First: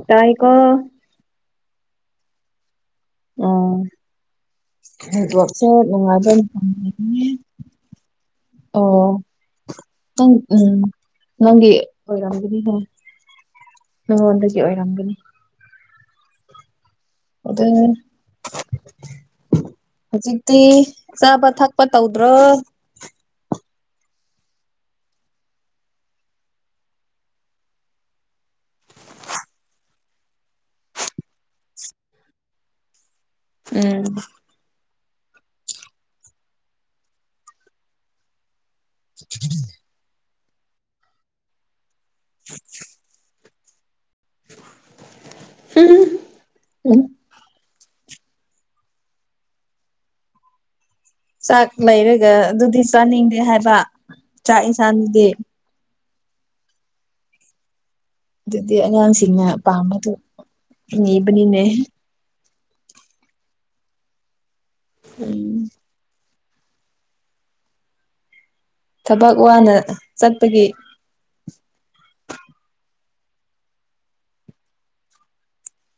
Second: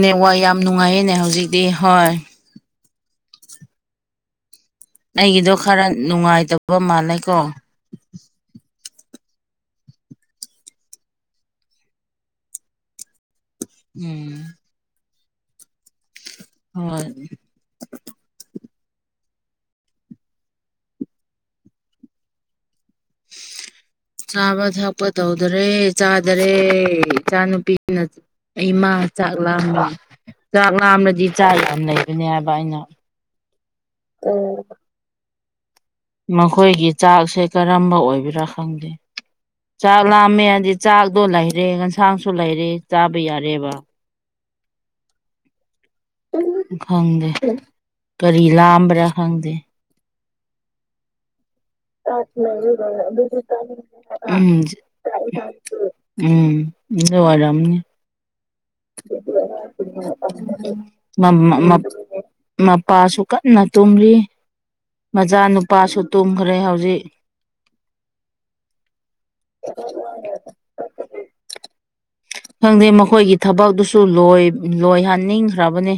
Network ꯇꯥꯏꯀꯣ ꯌꯥꯝ ꯅꯨꯡꯉꯥꯏꯌꯦꯅꯦ ꯍꯧꯖꯤꯛꯇꯤ ꯍꯣꯏ ꯑꯣ ꯑꯩꯒꯤꯗꯣ ꯅꯦꯠꯋꯥꯛꯁꯦ ꯈꯔ ꯅꯨꯡꯉꯥꯏꯕꯅꯤ ꯅꯨꯡꯉꯥꯏꯇꯕ ꯃꯥꯜꯂꯦꯀꯣ [inaudible] ꯑꯣ ꯅꯪ ꯎꯝ ꯅꯪꯒꯤ ꯑꯣꯏꯔꯝꯒꯅꯤ ꯍꯦ ꯎꯝ ꯅꯉꯣꯟꯗꯒꯤ ꯑꯣꯏꯔꯝꯒꯅꯤ ꯍꯣꯏ ꯑꯗꯨꯅꯦ ꯍꯧꯖꯤꯛꯇꯤ ꯆꯥꯕ ꯊꯛꯄ ꯇꯧꯗ꯭ꯔꯣ ꯆꯥꯕ ꯊꯛꯄ ꯇꯧꯗꯔꯦ ꯆꯥꯗꯔꯦ ꯏꯆꯥ ꯅꯨꯨꯄꯤꯅ ꯑꯩꯃꯥ ꯆꯥꯛ ꯂꯥꯝꯃꯦ ꯆꯥꯛ ꯂꯥꯝꯂꯗꯤ ꯆꯥ ꯌꯥꯝ ꯂꯩꯕꯅꯦ ꯍꯥꯏꯕ ꯑꯩꯅ ꯎꯝ ꯑꯣ ꯃꯈꯣꯏꯒꯤ ꯆꯥꯛꯁꯦ ꯀꯔꯝꯕ ꯑꯣꯏꯕꯔꯥ ꯈꯪꯗꯦ [unintelligible] ꯆꯥꯛ ꯂꯥꯝꯃꯦ ꯍꯥꯏꯗꯤ ꯆꯥꯛꯗꯣ ꯂꯩꯔꯦ ꯏꯟꯁꯥꯡꯁꯨ ꯂꯩꯔꯦ ꯆꯥꯕ ꯌꯥꯔꯦꯕ [inaudible] [inaudible] ꯎꯝ ꯈꯪꯗꯦ ꯀꯔꯤ ꯂꯥꯝꯕꯔꯥ ꯈꯪꯗꯦ ꯆꯥꯛ ꯃꯩ ꯆꯥꯛ ꯂꯩꯔꯦ ꯂꯣꯏꯔꯛꯑꯗꯤ [inaudible] ꯆꯥꯛ ꯌꯦꯟꯁꯥꯡꯗꯨꯗꯤ ꯎꯝ ꯑꯗꯨ ꯑꯣꯏꯔꯝꯅꯤ ꯑꯗꯨꯗꯤ ꯑꯉꯥꯡꯁꯤꯡꯅ ꯄꯥꯝꯕꯗꯨ [unintelligible] ꯃꯝ ꯃꯝ ꯅꯤꯕꯅꯤꯅꯦ ꯃꯝ ꯃꯄꯥꯁꯨ ꯀꯟꯅ ꯇꯨꯝꯂꯤ ꯃꯆꯥ ꯎꯝ ꯅꯨꯨꯄꯥꯁꯨ ꯇꯨꯝꯈ꯭ꯔꯦ ꯍꯧꯖꯤꯛ ꯊꯕꯛ ꯋꯥꯅ ꯆꯠꯄꯒꯤ ꯈꯪꯗꯦ ꯃꯈꯣꯏꯒꯤ ꯊꯕꯛꯗꯨꯁꯨ ꯂꯣꯏ ꯂꯣꯏꯍꯟꯅꯤꯡꯈ꯭ꯔꯕꯅꯦ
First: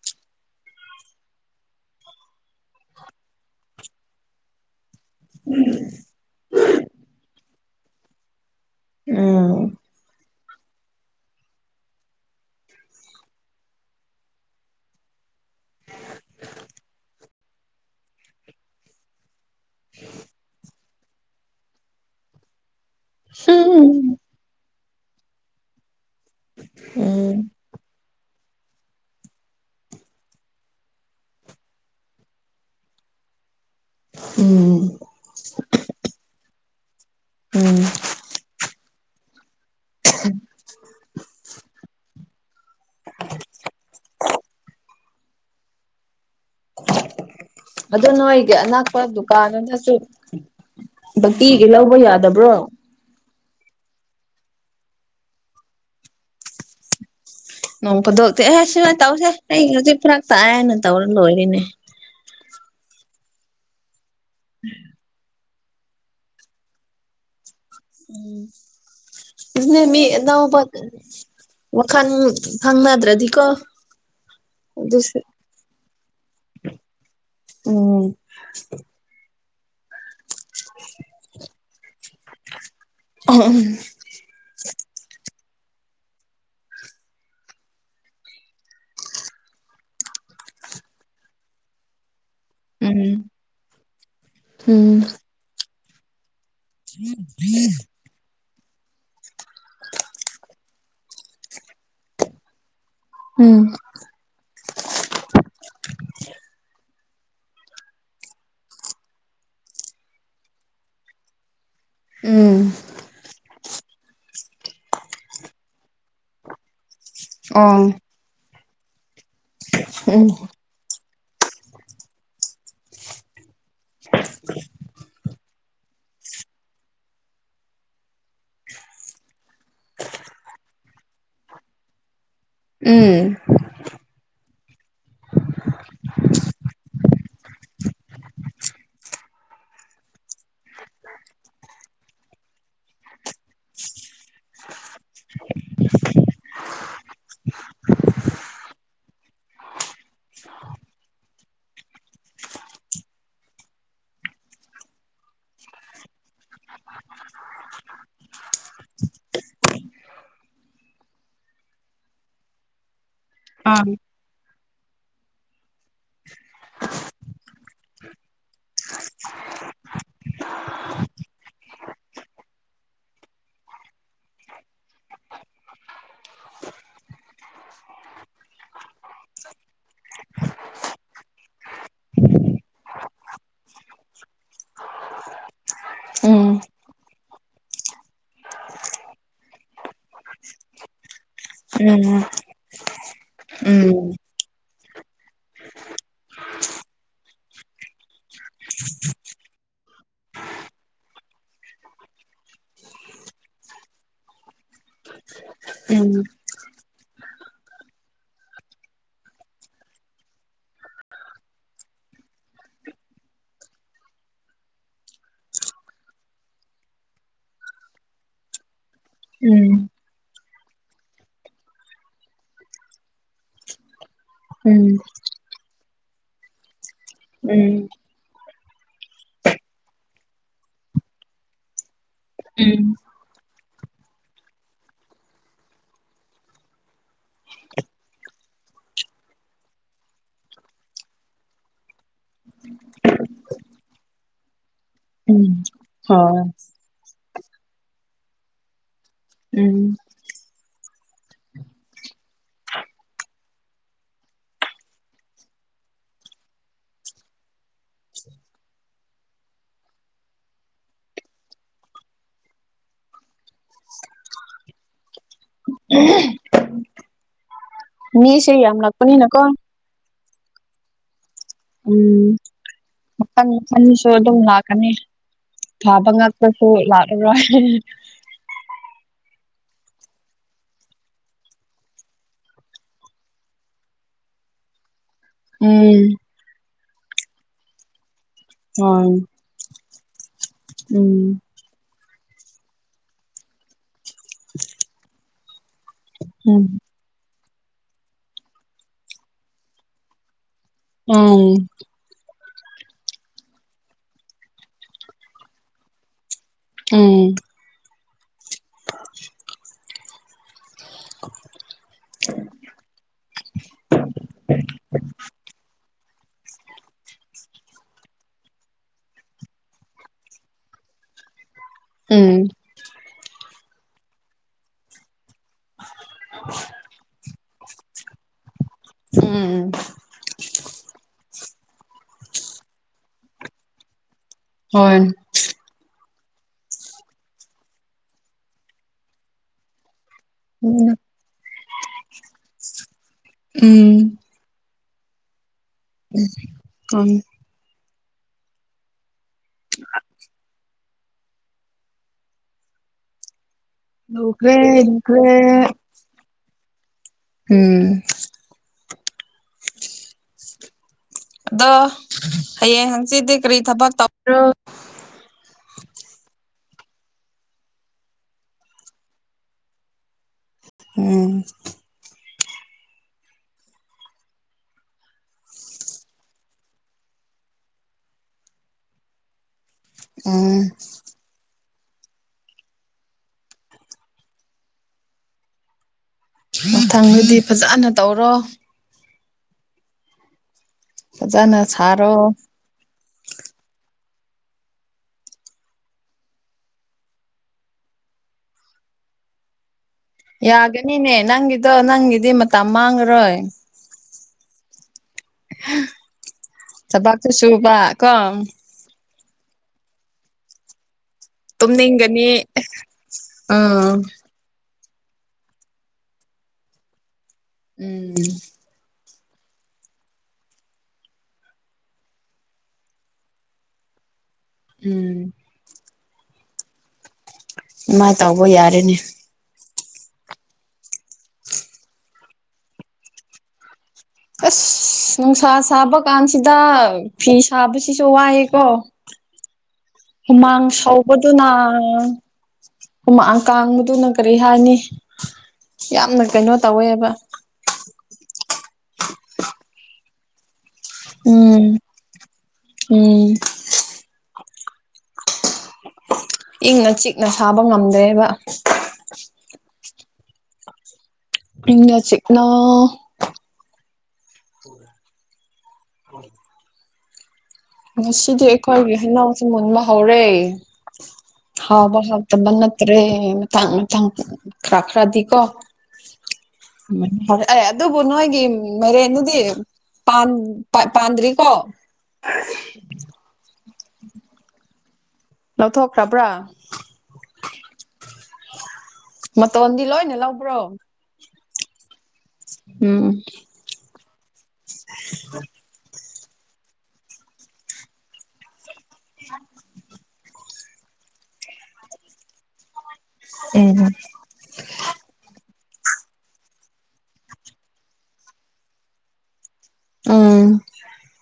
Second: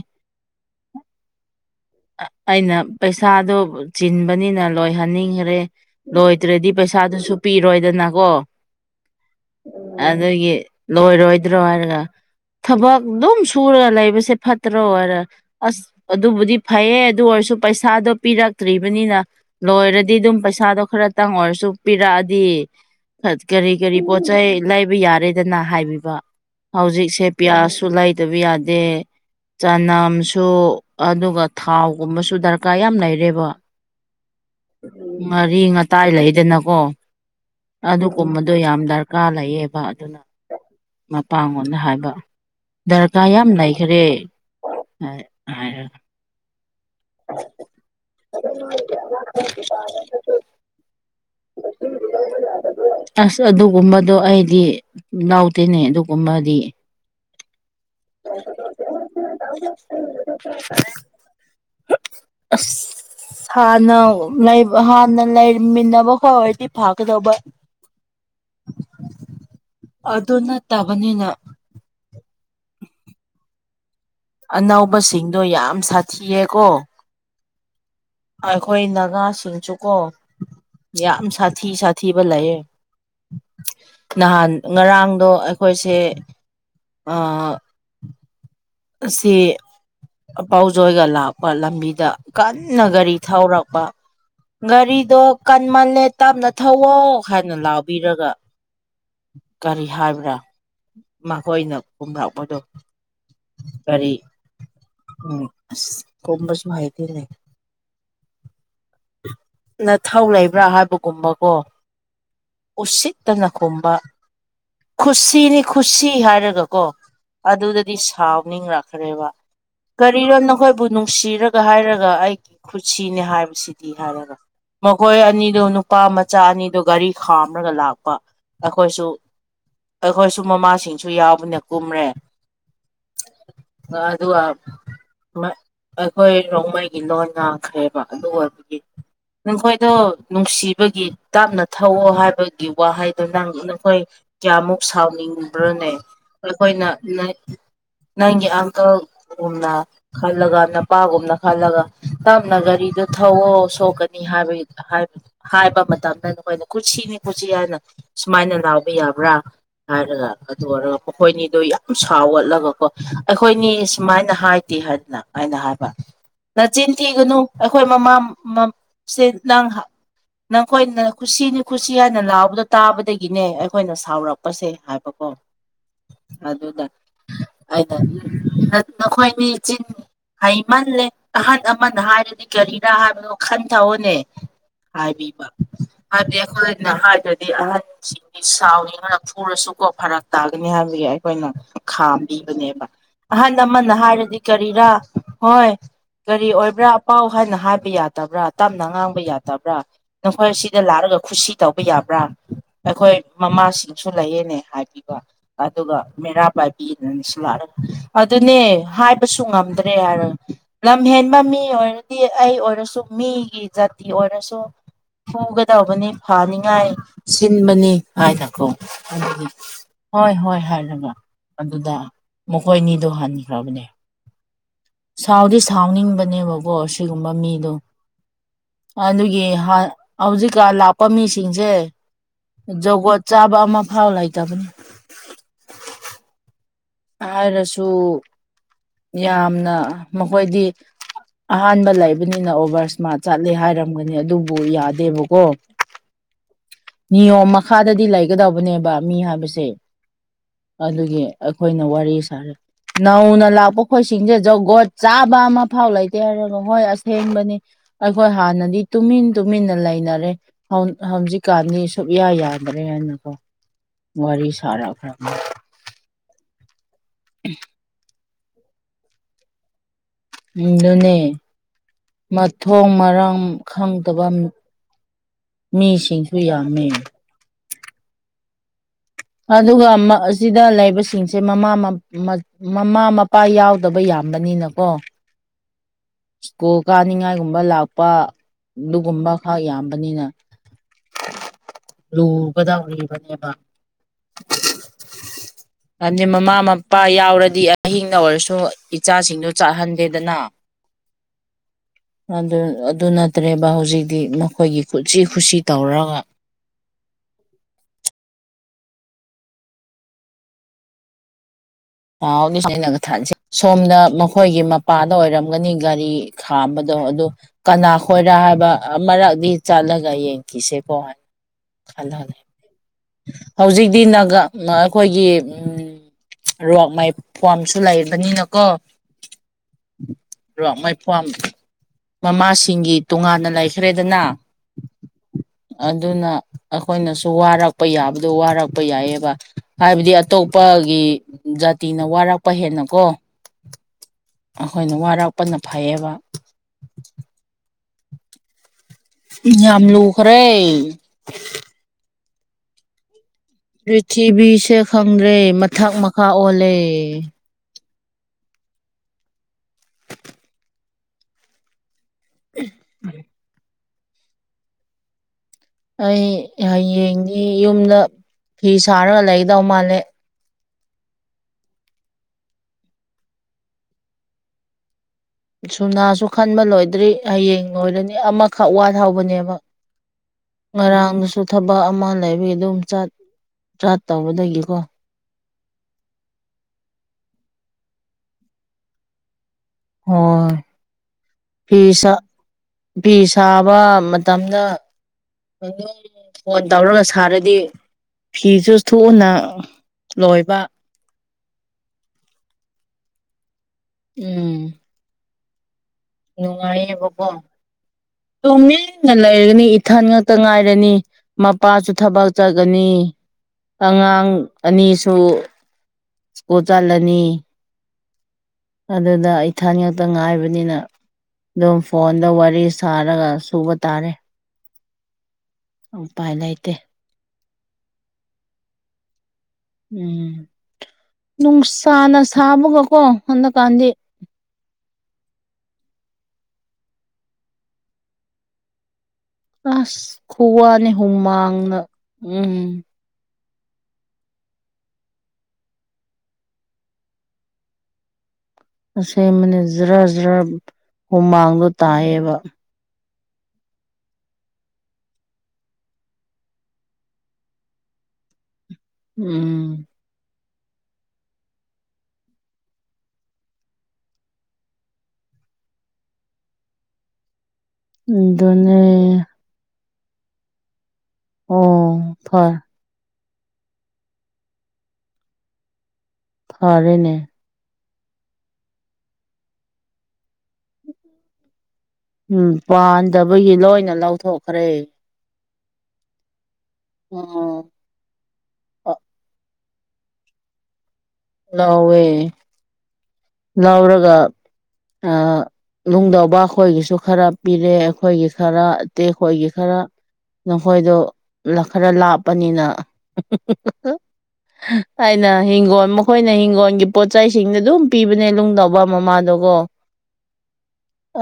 ꯑꯩꯅ ꯄꯩꯁꯥꯗꯣ ꯆꯤꯟꯕꯅꯤꯅ ꯂꯣꯏꯍꯟꯅꯤꯡꯒ꯭ꯔꯦ ꯂꯣꯏꯗ꯭ꯔꯗꯤ ꯄꯩꯁꯥꯗꯨꯁꯨ ꯄꯤꯔꯣꯏꯗꯅꯀꯣ ꯎꯝ ꯑꯗꯨꯒꯤ ꯂꯣꯏꯔꯣꯏꯗ꯭ꯔꯣ ꯍꯥꯏꯔꯒ ꯊꯕꯛ ꯑꯗꯨꯝ ꯁꯨꯔꯒ ꯂꯩꯕꯁꯦ ꯐꯠꯇ꯭ꯔꯣ ꯍꯥꯏꯔ ꯑꯁ ꯑꯗꯨꯕꯨꯗꯤ ꯐꯩꯌꯦ ꯑꯗꯨ ꯑꯣꯏꯔꯁꯨ ꯄꯩꯁꯥꯗꯣ ꯄꯤꯔꯛꯇ꯭ꯔꯤꯕꯅꯤꯅ ꯂꯣꯏꯔꯗꯤ ꯑꯗꯨꯝ ꯄꯩꯁꯥꯗꯣ ꯈꯔꯇꯪ ꯑꯣꯏꯔꯁꯨ ꯄꯤꯔꯛꯑꯗꯤ ꯑꯁ ꯀꯔꯤ ꯀꯔꯤ ꯎꯝ ꯄꯣꯠꯆꯩ ꯂꯩꯕ ꯌꯥꯔꯦꯗꯅ ꯍꯥꯏꯕꯤꯕ ꯍꯧꯖꯤꯛꯁꯦ ꯄꯤꯌꯥꯁꯁꯨ ꯂꯩꯗꯕ ꯌꯥꯗꯦ ꯆꯅꯝꯁꯨ ꯑꯗꯨꯒ ꯊꯥꯎꯒꯨꯝꯕꯁꯨ ꯗꯔꯀꯥꯔ ꯌꯥꯝ ꯂꯩꯔꯦꯕ ꯎꯝ ꯉꯔꯤ ꯉꯇꯥꯏ ꯂꯩꯗꯅꯀꯣ ꯎꯝ ꯑꯗꯨ ꯀꯨꯝꯕꯗꯣ ꯌꯥꯝ ꯗꯔꯀꯥꯔ ꯂꯩꯌꯦꯕ ꯑꯗꯨꯅ ꯎꯝ ꯃꯄꯥꯡꯒꯣꯟꯅ ꯍꯥꯏꯕ ꯗꯔꯀꯥꯔ ꯌꯥꯝ ꯂꯩꯈ꯭ꯔꯦ꯫ ꯑꯗꯨ ꯅꯣꯏꯒꯤ ꯑꯅꯛꯄ ꯗꯨꯀꯥꯟꯗ ꯆꯠꯁꯦ꯫ ꯕꯛꯀꯤꯒꯤ ꯂꯧꯕ ꯌꯥꯗꯕ꯭ꯔꯣ꯫ ꯑꯁ ꯑꯗꯨꯒꯨꯝꯕꯗꯣ ꯑꯩꯗꯤ ꯅꯧꯇꯦꯅꯦ ꯑꯗꯨꯒꯨꯝꯕꯗꯤ꯫ ꯅꯣꯡ ꯐꯊꯣꯛꯇꯤ ꯑꯦꯍ ꯁꯨꯃꯥꯏꯅ ꯇꯧꯁꯦ ꯑꯩ ꯍꯧꯖꯤꯛ ꯐꯔꯛ ꯇꯥꯛꯑꯦꯅꯦ ꯇꯧꯔ ꯂꯣꯏꯔꯦꯅꯦ꯫ ꯑꯁ ꯍꯥꯟꯅꯧ ꯉꯥꯏꯕ ꯍꯥꯟꯅ ꯂꯩꯃꯤꯟꯅꯕ ꯀꯣꯏ ꯄꯤ ꯐꯤꯒꯗꯧꯕ ꯎꯝ ꯅꯦ ꯃꯤ ꯑꯗꯨ ꯑꯅꯧꯕꯗ ꯅꯠꯇꯕꯅꯤꯅ ꯋꯥꯈꯟ ꯈꯪꯅꯗ꯭ꯔꯗꯤꯀꯣ ꯑꯗꯨꯁꯨ ꯑꯅꯧꯕꯁꯤꯡꯗꯣ ꯌꯥꯝ ꯁꯥꯊꯤꯌꯦ ꯀꯣ꯫ ꯎꯝ ꯑꯩꯈꯣꯏ ꯅꯥꯒꯥ ꯁꯤꯡꯁꯨꯀꯣ ꯌꯥꯝ ꯁꯥꯊꯤ ꯁꯥꯊꯤꯕ ꯂꯩꯌꯦ꯫ ꯅꯍꯥꯟ ꯉꯔꯥꯡꯗꯣ ꯑꯩꯈꯣꯏꯁꯦ ꯑꯥ ꯑꯁꯤ ꯑꯄꯥꯎꯖꯣꯏꯒ ꯂꯥꯛꯄ ꯂꯝꯕꯤꯗ꯫ ꯀꯟꯅ ꯎꯝ ꯒꯥꯔꯤ ꯊꯧꯔꯛꯄ ꯎꯝ ꯒꯥꯔꯤꯗꯣ ꯀꯟꯃꯜꯂꯦ ꯇꯞꯅ ꯊꯧꯋꯣ ꯍꯥꯏꯅ ꯂꯥꯎꯕꯤꯔꯒ ꯀꯔꯤ ꯍꯥꯏꯕ꯭ꯔꯥ ꯃꯈꯣꯏꯅ ꯀꯨꯝꯔꯛꯄꯗꯣ ꯎꯝ ꯀꯔꯤ ꯎꯝ ꯑꯁ ꯈꯨꯝꯕꯁꯨ ꯍꯩꯇꯦꯅꯦ ꯅꯊꯧ ꯂꯩꯕ꯭ꯔꯥ ꯍꯥꯏꯕꯒꯨꯝꯕ ꯀꯣ ꯎꯝ ꯎꯁꯤꯠꯇꯅ ꯈꯨꯝꯕ ꯈꯨꯁꯤꯅꯤ ꯈꯨꯁꯤ ꯍꯥꯏꯔꯒꯀꯣ ꯑꯣ ꯑꯗꯨꯗꯗꯤ ꯁꯥꯎꯅꯤꯡꯔꯛꯈ꯭ꯔꯦꯕ ꯎꯝ ꯀꯔꯤꯔ ꯅꯈꯣꯏꯕꯨ ꯅꯨꯡꯁꯤꯔꯒ ꯍꯥꯏꯔꯒ ꯑꯩꯒꯤ ꯈꯨꯠꯁꯤꯅꯦ ꯍꯥꯏꯕꯁꯤꯗꯤ ꯍꯥꯏꯔꯒ ꯃꯈꯣꯏ ꯑꯅꯤꯗꯨ ꯅꯨ ꯄꯥ ꯃꯆꯥ ꯑꯅꯤꯗꯨ ꯒꯥꯔꯤ ꯈꯥꯝꯔꯒ ꯂꯥꯛꯄ꯫ ꯑꯩꯈꯣꯏꯁꯨ ꯑꯩꯈꯣꯏꯁꯨ ꯃꯃꯥꯁꯤꯡꯁꯨ ꯌꯥꯎꯕꯅꯦ ꯀꯨꯝꯔꯦ ꯎꯝ ꯑ ꯑꯗꯨꯒ ꯏꯃꯩ ꯑꯩꯈꯣꯏ ꯔꯣꯡꯃꯩꯒꯤ ꯂꯣꯟꯗꯥ ꯈ꯭ꯔꯦꯕ ꯑꯗꯨ ꯑꯣꯏꯕꯒꯤ ꯅꯈꯣꯏꯗꯣ ꯅꯨꯡꯁꯤꯕꯒꯤ ꯇꯥꯞꯅ ꯊꯧꯋꯣ ꯍꯥꯏꯕꯥꯏ ꯒꯤ ꯋꯥꯍꯩꯗꯣ ꯅꯪ ꯅꯈꯣꯏ ꯀꯌꯥꯃꯨꯛ ꯁꯥꯎꯅꯤꯡꯕ꯭ꯔꯅꯦ ꯑꯩꯈꯣꯏꯅ ꯅꯩ [inaudible] ꯅꯪꯒꯤ ꯑꯪꯀꯜꯒꯨꯝꯅ ꯈꯜꯂꯒ ꯅꯄꯥꯒꯨꯝꯅ ꯈꯜꯂꯒ ꯇꯝꯅ ꯒꯥꯔꯤꯗꯨ ꯊꯧꯋꯣ ꯁꯣꯛꯀꯅꯤ ꯍꯥꯏꯕꯒꯤ ꯍꯥꯏꯞ ꯍꯥꯏꯕ ꯃꯇꯝꯗ ꯅꯈꯣꯏꯅ ꯀꯨꯠꯁꯤꯅꯤ ꯀꯨꯠꯁꯤ ꯍꯥꯏꯅ ꯁꯨꯃꯥꯏꯅ ꯂꯥꯎꯕ ꯌꯥꯕ꯭ꯔꯥ ꯍꯥꯏꯔꯒ ꯑꯗꯨ ꯑꯣꯏꯔꯒ ꯃꯈꯣꯏꯅꯤꯗꯣ ꯌꯥꯝꯁ ꯁꯥꯎ ꯐꯥꯎꯒꯠꯂꯒꯀꯣ ꯑꯩꯈꯣꯏꯅꯤ ꯁꯨꯃꯥꯏꯅ ꯍꯥꯏꯗꯦ ꯍꯥꯏꯗꯅ ꯑꯩꯅ ꯍꯥꯏꯕ ꯅꯆꯤꯟ ꯊꯤꯒꯅꯨ ꯑꯩꯈꯣꯏ ꯃꯃꯥ ꯃꯝ ꯁꯦ ꯅꯡ ꯅꯈꯣꯏꯅ ꯈꯨꯁꯤꯅꯤ ꯈꯨꯁꯤ ꯍꯥꯏꯅ ꯂꯥꯎꯕꯗꯣ ꯇꯥꯕꯗꯒꯤꯅꯦ ꯑꯩꯈꯣꯏꯅ ꯁꯥꯎꯔꯛꯄꯁꯦ ꯍꯥꯏꯕꯀꯣ [inaudible] ꯑꯗꯨꯗ ꯑꯩꯅ ꯅ ꯅꯈꯣꯏꯅꯤ ꯆꯤꯟ ꯍꯩꯃꯜꯂꯦ ꯑꯍꯟ ꯑꯃꯅ ꯍꯥꯏꯔꯗꯤ ꯀꯔꯤꯔ ꯍꯥꯏꯕꯅꯣ ꯈꯟꯊꯑꯣꯅꯦ ꯍꯥꯏꯕꯤꯕ ꯎꯝ ꯍꯥꯏꯕꯗꯤ ꯎꯝ ꯑꯩꯈꯣꯏꯅ ꯍꯥꯏꯗ꯭ꯔꯗꯤ ꯑꯍꯟ ꯁꯤꯡ ꯁꯥꯎꯅꯤꯡꯔꯒ ꯐꯨꯔꯁꯨꯀꯣ ꯐꯔꯛ ꯇꯥꯒꯅꯤ ꯍꯥꯏꯕꯒꯤ ꯑꯩꯈꯣꯏꯅ ꯎꯝ ꯎꯝ ꯎꯝ ꯈꯥꯝꯕꯤꯕꯅꯦꯕ ꯑꯍꯟ ꯑꯃꯅ ꯍꯥꯏꯔꯗꯤ ꯀꯔꯤꯔꯥ ꯍꯣꯏ ꯀꯔꯤ ꯑꯣꯏꯕ꯭ꯔꯥ ꯄꯥꯎ ꯍꯥꯏꯅ ꯍꯥꯏꯕ ꯌꯥꯗꯕ꯭ꯔꯥ ꯇꯞꯅ ꯉꯥꯡꯕ ꯌꯥꯗꯕ꯭ꯔꯥ ꯅꯈꯣꯏ ꯁꯤꯗ ꯂꯥꯛꯔꯒ ꯈꯨꯁꯤ ꯇꯧꯕ ꯌꯥꯕ꯭ꯔꯥ ꯑꯩꯈꯣꯏ ꯃꯃꯥꯁꯤꯡꯁꯨ ꯂꯩꯌꯦꯅꯦ ꯍꯥꯏꯕꯤꯕ ꯑꯗꯨꯒ ꯃꯩꯔꯥ ꯄꯥꯏꯁꯨ ꯂꯩ ꯄꯤꯅꯁꯨ ꯂꯥꯛꯔꯒ ꯑꯗꯨꯅꯦ ꯍꯥꯏꯕꯁꯨ ꯉꯝꯗ꯭ꯔꯦ ꯍꯥꯏꯔꯒ ꯂꯝ ꯍꯦꯟꯕ ꯃꯤ ꯑꯣꯏꯔꯗꯤ ꯑꯩ ꯑꯣꯏꯔꯁꯨ ꯃꯤꯒꯤ ꯖꯥꯇꯤ ꯑꯣꯏꯔꯁꯨ ꯐꯨꯒꯗꯧꯕꯅꯤ ꯐꯥꯅꯤꯡꯉꯥꯏ ꯁꯤꯟꯕꯅꯤ ꯍꯥꯏꯅꯀꯣ ꯍꯣꯏ ꯍꯣꯏ ꯍꯥꯏꯔꯒ ꯑꯗꯨꯗ ꯃꯈꯣꯏꯅꯤꯗꯣ ꯍꯟꯈ꯭ꯔꯕꯅꯦ ꯎꯝ ꯁꯥꯎꯗꯤ ꯁꯥꯎꯅꯤꯡꯕꯅꯦꯕꯀꯣ ꯁꯤꯒꯨꯝꯕ ꯃꯤꯗꯣ ꯎꯝ ꯑꯗꯨꯒꯤ ꯍꯥꯟ ꯍꯧꯖꯤꯛꯀꯥꯟ ꯂꯥꯛꯄ ꯃꯤꯁꯤꯡꯁꯦ ꯎꯝ ꯖꯧꯒꯣꯠ ꯆꯥꯕ ꯑꯃ ꯐꯥꯎ ꯂꯩꯇꯕꯅꯤ ꯍꯥꯏꯔꯁꯨ ꯌꯥꯝꯅ ꯃꯈꯣꯏꯗꯤ ꯂꯧꯗꯦ ꯑꯍꯥꯟꯕ ꯂꯩꯕꯅꯤꯅ ꯑꯣꯚꯔꯁ꯭ꯃꯥꯔꯠ ꯆꯠꯂꯦ ꯍꯥꯏꯔꯝꯒꯅꯤ ꯑꯗꯨꯕꯨ ꯎꯝ ꯌꯥꯗꯦꯕꯀꯣ ꯎꯝ ꯍꯣꯏ ꯅꯤꯌꯣꯝ ꯃꯈꯥꯗꯗꯤ ꯂꯩꯒꯗꯧꯕꯅꯦꯕ ꯃꯤ ꯍꯥꯏꯕꯁꯦ ꯎꯝ ꯑꯗꯨꯒꯤ ꯑꯩꯈꯣꯏꯅ ꯋꯥꯔꯤ ꯁꯥꯔꯦ ꯅꯧꯅ ꯂꯥꯛꯄ ꯈꯣꯏ ꯁꯤꯡꯁꯦ ꯖꯒꯣꯠ ꯆꯥꯕ ꯑꯃ ꯐꯥꯎ ꯂꯩꯇꯦ ꯍꯥꯏꯔ ꯍꯣꯏ ꯑꯁꯦꯡꯕꯅꯤ ꯑꯩꯈꯣꯏ ꯍꯥꯟꯅꯗꯤ ꯇꯨꯃꯤꯟ ꯇꯨꯃꯤꯟꯅ ꯂꯩꯅꯔꯦ ꯍꯧꯖꯤꯛꯇꯤ ꯍꯧꯖꯤꯛ ꯀꯥꯟꯅꯤ ꯁꯨꯌꯥ ꯌꯥꯗ꯭ꯔꯦ ꯍꯥꯏꯅꯀꯣ ꯋꯥꯔꯤ ꯁꯥꯔꯛꯈ꯭ꯔꯕꯅꯤ ꯎꯝ ꯎ ꯃꯤꯁꯦ ꯌꯥꯝ ꯂꯥꯛꯄꯅꯤꯅ ꯀꯣ ꯑꯗꯨꯅꯦ ꯎꯝ ꯃꯊꯣꯡ ꯃꯔꯥꯡ ꯃꯈꯟ ꯃꯈꯟꯁꯨ ꯈꯪꯗꯕ ꯑꯗꯨꯝ ꯂꯥꯛꯀꯅꯤ ꯐꯕ ꯃꯤꯁꯤꯡꯁꯨ ꯉꯥꯛꯇꯁꯨ ꯌꯥꯝꯃꯦ ꯂꯥꯛꯂꯔꯣꯏ ꯑꯗꯨꯒ ꯑꯁꯤꯗ ꯂꯩꯕꯁꯤꯡꯁꯦ ꯃꯃꯥ ꯃꯆꯦ ꯉꯛꯇꯅꯤ ꯃꯃꯥ ꯃꯄꯥ ꯌꯥꯎꯗꯕ ꯌꯥꯝꯕꯅꯤꯅꯀꯣ ꯎꯝ ꯁ꯭ꯀꯨꯜ ꯀꯥꯅꯤꯡꯉꯥꯏꯒꯨꯝꯕ ꯂꯥꯛꯄ ꯍꯣꯏ ꯑꯗꯨꯒꯨꯝꯕ ꯈꯛ ꯌꯥꯝꯕꯅꯤꯅ ꯎꯝ ꯂꯨꯒꯗꯔꯤꯕꯅꯦꯕ ꯍꯥꯏꯕꯗꯤ ꯃꯃꯥ ꯎꯝ ꯃꯄꯥ ꯌꯥꯎꯔꯗꯤ ꯑꯍꯤꯡꯗ ꯑꯣꯏꯔꯁꯨ ꯏꯆꯥꯁꯤꯡꯗꯨ ꯆꯥꯛꯍꯟꯗꯦꯗꯅ ꯎꯝ ꯑꯗꯨ ꯅꯠꯇ꯭ꯔꯦꯕ ꯍꯧꯖꯤꯛꯇꯤ ꯃꯈꯣꯏꯒꯤ ꯈꯨꯠꯁꯤ ꯈꯨꯠꯁꯤ ꯇꯧꯔꯒ ꯂꯩꯔꯦꯕ ꯎꯝ ꯑ ꯍꯤꯛ ꯀ ꯍꯤꯛ ꯄꯥꯎꯗꯤꯅꯒ ꯊꯥꯖꯩ ꯁꯣꯝꯅ ꯃꯈꯣꯏꯒꯤ ꯃꯄꯥꯗ ꯑꯣꯏꯔꯝꯒꯅꯤ ꯒꯥꯔꯤ ꯈꯥꯝꯕꯗꯣ ꯑꯗꯨ ꯀꯅꯥ ꯈꯣꯏꯔꯥ ꯍꯥꯏꯕ ꯑꯃꯛꯗꯤ ꯆꯠꯂꯒ ꯌꯦꯡꯈꯤꯁꯦꯀꯣ ꯒ꯭ꯌꯥꯟ ꯎꯝ ꯇꯥꯗꯦ ꯎꯝ ꯍꯧꯖꯤꯛꯇꯤ ꯅꯥꯒ ꯑꯩꯈꯣꯏꯒꯤ ꯔꯣꯛꯃꯩ ꯐꯣꯝꯁꯨ ꯂꯩꯔꯕꯅꯤꯅꯀꯣ ꯎꯝ ꯔꯣꯛꯃꯩ ꯐꯣꯝ ꯃꯃꯥꯁꯤꯡꯒꯤ ꯇꯣꯉꯥꯟꯅ ꯂꯩꯈ꯭ꯔꯦꯗꯅ ꯍꯣꯏ ꯑꯗꯨꯅ ꯑꯩꯈꯣꯏꯅꯁꯨ ꯋꯥꯔꯛꯄ ꯌꯥꯕꯗꯣ ꯋꯥꯔꯛꯄ ꯌꯥꯏꯑꯕ ꯍꯥꯏꯕꯗꯤ ꯑꯇꯣꯞꯄꯒꯤ ꯖꯥꯇꯤꯅ ꯋꯥꯔꯛꯄ ꯍꯦꯟꯅꯀꯣ ꯎꯝ ꯑꯩꯈꯣꯏꯅ ꯋꯥꯔꯛꯄꯅ ꯐꯩꯌꯦꯕ [unintelligible] ꯌꯥꯝ ꯂꯨꯈꯔꯦ ꯂꯨꯈ꯭ꯔꯦ ꯄ꯭ꯔꯤꯊꯤꯕꯤꯁꯦ ꯈꯪꯗ꯭ꯔꯦ ꯂꯨꯈ꯭ꯔꯦ ꯃꯊꯛ ꯃꯈꯥ ꯑꯣꯜꯂꯦ ꯎꯝ ꯑꯗꯣ ꯍꯌꯦꯡ ꯍꯪꯆꯤꯠꯗꯤ ꯀꯔꯤ ꯊꯕꯛ ꯇꯧꯕꯔꫭ ꯑꯩ ꯍꯌꯦꯡꯗꯤ ꯌꯨꯝꯗ ꯐꯤ ꯁꯥꯔꯒ ꯂꯩꯒꯗꯧ ꯃꯥꯜꯂꯦ ꯎꯝ ꯁꯨꯅꯥꯁꯨ ꯈꯟꯕ ꯂꯣꯏꯗ꯭ꯔꯤ ꯍꯌꯦꯡ ꯂꯣꯏꯔꯅꯤ ꯑꯃꯈꯛ ꯋꯥꯠꯍꯧꯕꯅꯦꯕ ꯎꯝ ꯉꯔꯥꯡꯗꯁꯨ ꯊꯕꯛ ꯑꯃ ꯂꯩꯕꯒꯤ ꯑꯗꯨꯝ ꯆꯠ ꯆꯥꯠꯇꯧꯕꯗꯒꯤꯀꯣ ꯃꯊꯪꯗꯗꯤ ꯐꯖꯅ ꯇꯧꯔꯣ ꯍꯣꯏ ꯐꯖꯅ ꯐꯤ ꯁ ꯁꯥꯔꯣ ꯐꯤ ꯁꯥꯕ ꯃꯇꯝꯗ ꯑꯗꯨꯝ ꯐꯣꯟ ꯇꯧꯔꯒ ꯁꯥꯔꯗꯤ ꯐꯤꯁꯨ ꯊꯨꯅ ꯂꯣꯏꯕ ꯌꯥꯒꯅꯤꯅꯦ ꯅꯪꯒꯤꯗꯣ ꯅꯪꯒꯤꯗꯤ ꯃꯇꯝ ꯃꯥꯡꯉꯔꯣꯏ ꯎꯝ ꯅꯨꯡꯉꯥꯏꯌꯦꯕꯀꯣ ꯊꯕꯥꯛꯁꯨ ꯁꯨꯕ ꯀꯣ ꯇꯨꯃꯤꯟꯅ ꯂꯩꯔꯒꯅꯤ ꯏꯊꯟ ꯉꯥꯛꯇ ꯉꯥꯏꯔꯅꯤ ꯃꯄꯥꯁꯨ ꯊꯕꯛ ꯇꯨꯝꯅꯤꯡꯒꯅꯤ ꯆꯠꯒꯅꯤ ꯎꯝ ꯑꯉꯥꯡ ꯑꯅꯤꯁꯨ ꯁꯀꯨꯜ ꯆꯠꯂꯅꯤ ꯎꯝ ꯑꯗꯨꯗ ꯏꯊꯟ ꯉꯥꯛꯇ ꯉꯥꯏꯕꯅꯤꯅ ꯑꯗꯨꯝ ꯐꯣꯟꯗ ꯋꯥꯔꯤ ꯁꯥꯔꯒ ꯁꯨꯕ ꯇꯥꯔꯦ ꯎꯝ ꯎꯄꯥꯏ ꯂꯩꯇꯦ ꯏꯃꯥꯏ ꯇꯧꯕ ꯌꯥꯔꯦꯅꯦ ꯎꯝ ꯅꯨꯡꯁꯥꯅ ꯁꯥꯕꯒꯀꯣ ꯍꯟꯗꯛꯀꯥꯟꯗꯤ ꯑꯁ ꯅꯨꯡꯁꯥ ꯁꯥꯕ ꯀꯥꯟꯁꯤꯗ ꯐꯤ ꯁꯥꯕꯁꯤꯁꯨ ꯋꯥꯏꯑꯦꯀꯣ ꯑꯁ ꯍꯨꯃꯥꯡ ꯈꯨꯋꯥꯅꯤ ꯁꯧꯕꯗꯨꯅ ꯍꯨꯃꯥꯡꯅ ꯎꯝ ꯍꯨꯃꯥꯡ ꯀꯥꯡꯕꯗꯨꯅ ꯀꯔꯤ ꯍꯥꯏꯅꯤ ꯌꯥꯝꯅ ꯀꯩꯅꯣ ꯇꯧꯋꯦꯕ ꯑꯁꯦꯡꯕꯅꯦ ꯖꯔꯥ ꯖꯔꯥ ꯎꯝ ꯎꯝ ꯏꯪꯡꯅ ꯆꯤꯛꯅ ꯁꯥꯕ ꯉꯝꯗ꯭ꯔꯦꯕ ꯎꯝ ꯏꯪꯅꯥ ꯆꯤꯛꯅꯥ ꯉꯁꯤꯗꯤ ꯑꯗꯨꯅꯦ ꯑꯩꯈꯣꯏꯒꯤ ꯍꯩꯅꯎꯁꯦ ꯃꯨꯟꯕ ꯍꯧꯔꯦ ꯑꯣ ꯍꯥꯎꯕ ꯍꯥꯎꯇꯕ ꯐꯔ ꯅ ꯔꯦ ꯃꯊꯪ ꯃꯊꯪ ꯈ꯭ꯔꯈꯔꯗꯤꯀꫭ ꯐꯔꯦꯅꯦ ꯑꯦ ꯑꯗꯨꯕꯨ ꯅꯣꯏꯒꯤ ꯃꯩꯔꯦꯟꯗꯨꯗꯤ ꯄꯥꯟ ꯄꯥꯟꯗ꯭ꯔꯤꯀꯣ ꯎꯝ ꯄꯥꯟꯗꯕꯒꯤ ꯂꯣꯏꯅ ꯂꯧꯊꯣꯛꯈ꯭ꯔꯦ ꯂꯧꯊꯣꯛꯈ꯭ꯔꯕ꯭ꯔꯥ? ꯎꯝ ꯃꯇꫭꯟꯗꯤ ꯂꯣꯏꯅ ꯂꯧꯕ꯭ꯔꯣ ꯅꯧꯋꯦ ꯎꯝ ꯂꯎꯔꯒ ꯑ ꯅꯨꯡꯗꯧꯕ ꯑꯩꯈꯣꯏꯒꯤꯁꯨ ꯈꯔ ꯄꯤꯔꯦ ꯑꯩꯈꯣꯏꯒꯤ ꯈꯔ ꯇꯦ ꯈꯣꯏꯒꯤ ꯈꯔ ꯅꯈꯣꯏꯗꯣ ꯂꯥꯛ ꯈꯔ ꯂꯥꯞꯄꯅꯤꯅ ꯎꯝ ꯑꯩꯅꯥ ꯍꯤꯡꯒꯣꯜ ꯃꯈꯣꯏꯅ ꯍꯤꯡꯒꯣꯜꯒꯤ ꯄꯣꯠꯆꯩꯁꯤꯡꯗꯣ ꯑꯗꯨꯝ ꯄꯤꯕꯅꯦ ꯅꯨꯡꯗꯧꯕ ꯃꯃꯥꯗꯣꯀꯣ ꯎꯝ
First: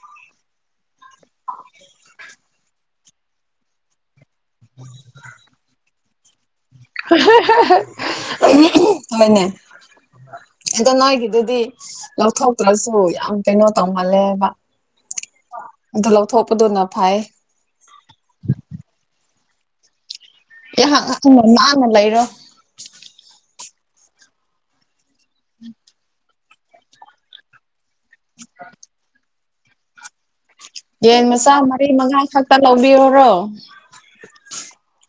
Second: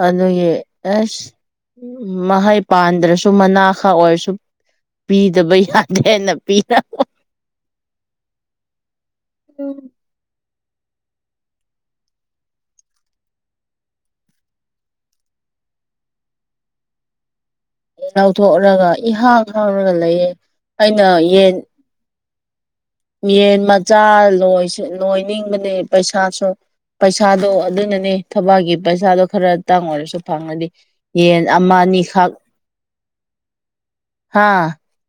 ꯑꯗꯨꯒꯤ ꯑꯁ ꯎꯝ ꯃꯍꯩ ꯄꯥꯟꯗ꯭ꯔꯁꯨ ꯃꯅꯥ ꯈꯛ ꯑꯣꯏꯔꯁꯨ ꯄꯤꯗꯕ ꯌꯥꯗꯦꯅ ꯄꯤꯅꯕ ꯍꯣꯏꯅꯦ ꯑꯗꯣ ꯅꯣꯏꯒꯤꯗꯨꯗꯤ ꯂꯧꯊꯣꯛꯇ꯭ꯔꯁꯨ ꯌꯥꯝ ꯀꯩꯅꯣ ꯇꯧꯃꯜꯂꯦꯕ ꯑꯗꯨ ꯂꯧꯊꯣꯛꯄꯗꯨꯅ ꯐꯩ ꯂꯧꯊꯣꯛꯔꯒ ꯏꯍꯥꯡ ꯍꯥꯡꯔꯒ ꯂꯩꯌꯦ ꯏꯍꯥꯡ ꯑꯩꯅ ꯍꯡꯉꯥ ꯌꯦꯟ ꯅꯥꯟꯅ ꯂꯩꯔꯦ ꯌꯦꯟ ꯃꯆꯥ ꯂꯣꯢꯁꯨ ꯂꯣꯏꯅꯤꯡꯕꯅꯦ ꯄꯩꯁꯥꯁꯨ ꯄꯩꯁꯥꯗꯣ ꯑꯗꯨꯅꯅꯦ ꯊꯕꯛꯒꯤ ꯄꯩꯁꯥꯗꯣ ꯈꯔꯇꯥꯡ ꯑꯣꯏꯔꯁꯨ ꯐꯪꯉꯗꯤ ꯌꯦꯟ ꯃꯆꯥ ꯑꯃ ꯃꯔꯤ ꯃꯉꯥ ꯑꯅꯤꯈꯛ ꯈꯛꯇ ꯂꯧꯕꯤꯌꯨꯔꯣ ꯍꯥ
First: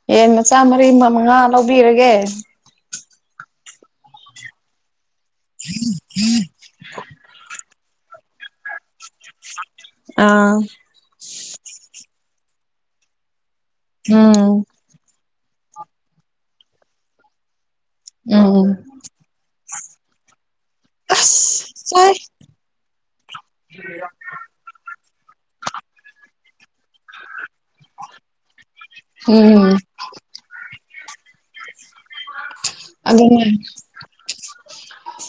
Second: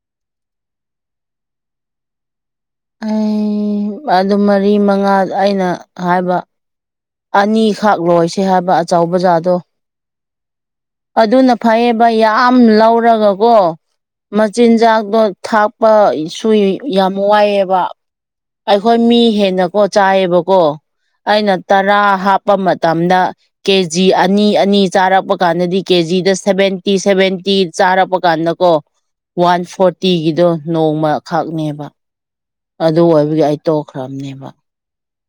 ꯍꯌꯦꯟ ꯃꯆꯥ ꯃꯔꯤ ꯑꯃ ꯃꯉꯥ ꯑꯃ ꯂꯧꯕꯤꯔꯒꯦ ꯑꯩ ꯑꯗꯨ ꯃꯔꯤ ꯃꯉꯥ ꯑꯩꯅ ꯍꯥꯏꯕ ꯑꯅꯤꯈꯛ ꯂꯣꯏꯁꯦ ꯍꯥꯏꯕ ꯑꯆꯧꯕ ꯖꯥꯇꯣ ꯑꯥ ꯑꯗꯨꯅ ꯐꯩꯌꯦꯕ ꯌꯥꯝ ꯂꯧꯔꯒꯀꯣ ꯎꯝ ꯃꯆꯤꯟꯖꯥꯛꯇꯣ ꯊꯥꯛ ꯄꯥꯁꯨ ꯌꯥꯝ ꯋꯥꯏꯑꯦꯕ ꯎꯝ ꯑꯩꯈꯣꯏ ꯃꯤ ꯍꯦꯟꯅꯀꯣ ꯆꯥꯏꯌꯦꯕꯀꯣ ꯑꯩꯅ ꯑꯁ ꯇꯔꯥ ꯆꯥꯏ ꯍꯥꯞꯄ ꯃꯇꯝꯗ ꯀꯦꯖꯤ ꯑꯅꯤ ꯑꯅꯤ ꯆꯥꯔꯛꯄ ꯀꯥꯟꯗꯗꯤ ꯀꯦꯖꯤꯗ ꯁꯦꯚꯦꯟꯇꯤ ꯁꯦꯚꯦꯟꯇꯤ ꯆꯥꯔꯛꯄ ꯀꯥꯟꯗ ꯀꯣ ꯋꯥꯟ ꯎꯝ ꯐꯣꯔꯇꯤꯒꯤꯗꯣ ꯅꯣꯡꯃꯈꯛꯅꯦꯕ ꯑꯗꯨ ꯑꯣꯏꯕꯒꯤ ꯑꯗꯨꯅꯦ ꯑꯩ ꯇꯣꯛꯈ꯭ꯔꯕꯅꯦꯕ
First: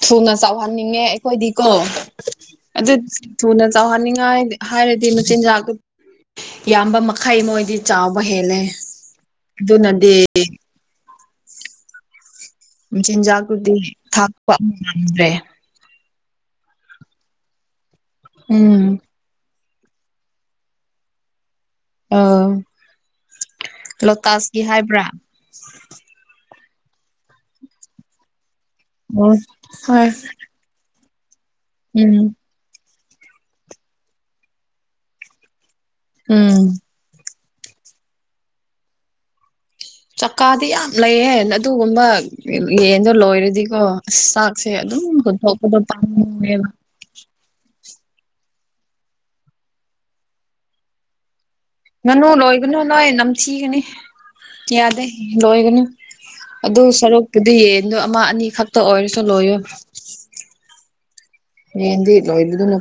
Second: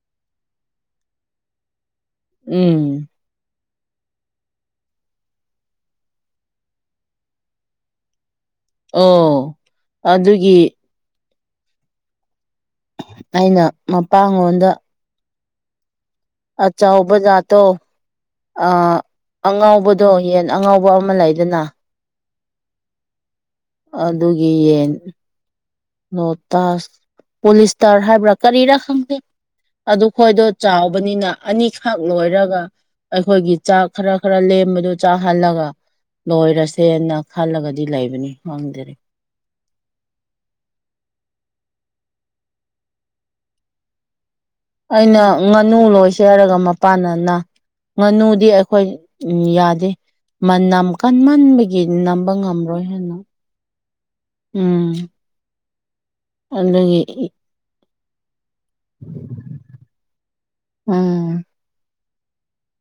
ꯊꯨꯅ ꯆꯥꯎꯍꯟꯅꯤꯡꯉꯦ ꯑꯩꯈꯣꯏꯗꯤꯀꯣ ꯑꯗꯨ ꯎꯝ ꯊꯨꯅ ꯆꯥꯎꯍꯟꯅꯤꯡꯉꯥꯏ ꯍꯥꯏꯔꯗꯤ ꯃꯆꯤꯟꯖꯥꯛꯇꯨ ꯌꯥꯝꯕ ꯃꯈꯩ ꯃꯣꯏꯗꯤ ꯆꯥꯎꯕ ꯍꯦꯜꯂꯦ ꯑꯣ ꯑꯗꯨꯅꯗꯤ ꯑꯗꯨꯒꯤ ꯑꯩꯅ ꯃꯥꯆꯤꯟꯖꯥꯛꯇꯨꯗꯤ ꯊꯥꯛꯄ ꯃꯄꯥꯉꯣꯟꯗ ꯉꯝꯗ꯭ꯔꯦ ꯑꯆꯥꯎꯕ ꯖꯥꯠꯇꯣ ꯑ ꯎꯝ ꯑꯉꯥꯎꯕꯗꯣ ꯌꯦꯟ ꯑꯉꯥꯎꯕ ꯑꯃ ꯂꯩꯗꯅ ꯑꯣ ꯂꯣꯇꯥꯁꯀꯤ ꯍꯥꯏꯕ꯭ꯔꯥ ꯅꯣꯇꯁ ꯄꯣꯂꯤꯁꯇꯔ ꯍꯥꯏꯕ꯭ꯔꯥ ꯀꯔꯤꯔꯥ ꯈꯪꯗꯦ ꯑꯣ ꯑꯗꯨ ꯍꯣꯏ ꯈꯣꯏꯗꯣ ꯆꯥꯎꯕꯅꯤꯅ ꯑꯅꯤꯈꯛ ꯎꯝ ꯂꯣꯏꯔꯒ ꯑꯩꯈꯣꯏꯒꯤ ꯆꯥꯛ ꯈꯔ ꯈꯔ ꯂꯦꯝꯕꯗꯨ ꯆꯥꯍꯜꯂꯒ ꯎꯝ ꯂꯣꯏꯔꯁꯦꯅ ꯈꯜꯂꯒꯗꯤ ꯂꯩꯕꯅꯤ ꯈꯪꯗꯦꯅꯦ ꯆꯀꯥꯗꯤ ꯌꯥꯝ ꯂꯩꯌꯦ ꯑꯗꯨꯒꯨꯝꯕ ꯌꯦꯟꯗꯣ ꯂꯣꯏꯔꯗꯤꯀꯣ ꯑꯁ ꯆꯥꯛꯁꯦ ꯑꯗꯨꯝ ꯄꯨꯨꯊꯣꯛꯄꯗꯣ ꯄꯝꯃꯨꯏꯌꯦꯕꯥ ꯄꯥꯥꯟꯅꯅꯥ ꯉꯥꯅꯨꯗꯤ ꯑꯩꯈꯣꯏ ꯌꯥꯗꯦ ꯃꯅꯥꯝ ꯀꯟꯃꯟꯕꯒꯤ ꯉꯥꯅꯨ ꯅꯝꯕ ꯂꯣꯏꯒꯅꯨ ꯉꯝꯔꯣꯏ ꯅꯣꯏ ꯍꯥꯏꯅ ꯅꯝꯊꯤꯒꯅꯤ ꯎꯝ ꯌꯥꯗꯦ ꯂꯣꯏꯒꯅꯨ ꯑꯗꯨ ꯑꯗꯨꯒꯤ ꯁꯔꯨꯛꯄꯨꯗꯤ ꯌꯦꯟꯗꯣ ꯑꯃ ꯑꯅꯤꯈꯛ ꯇ ꯑꯣꯏꯔꯤꯁꯨ ꯂꯣꯏꯌꯨ ꯎꯝ ꯌꯦꯟꯗꯤ ꯂꯣꯏꯕꯗꯨꯅ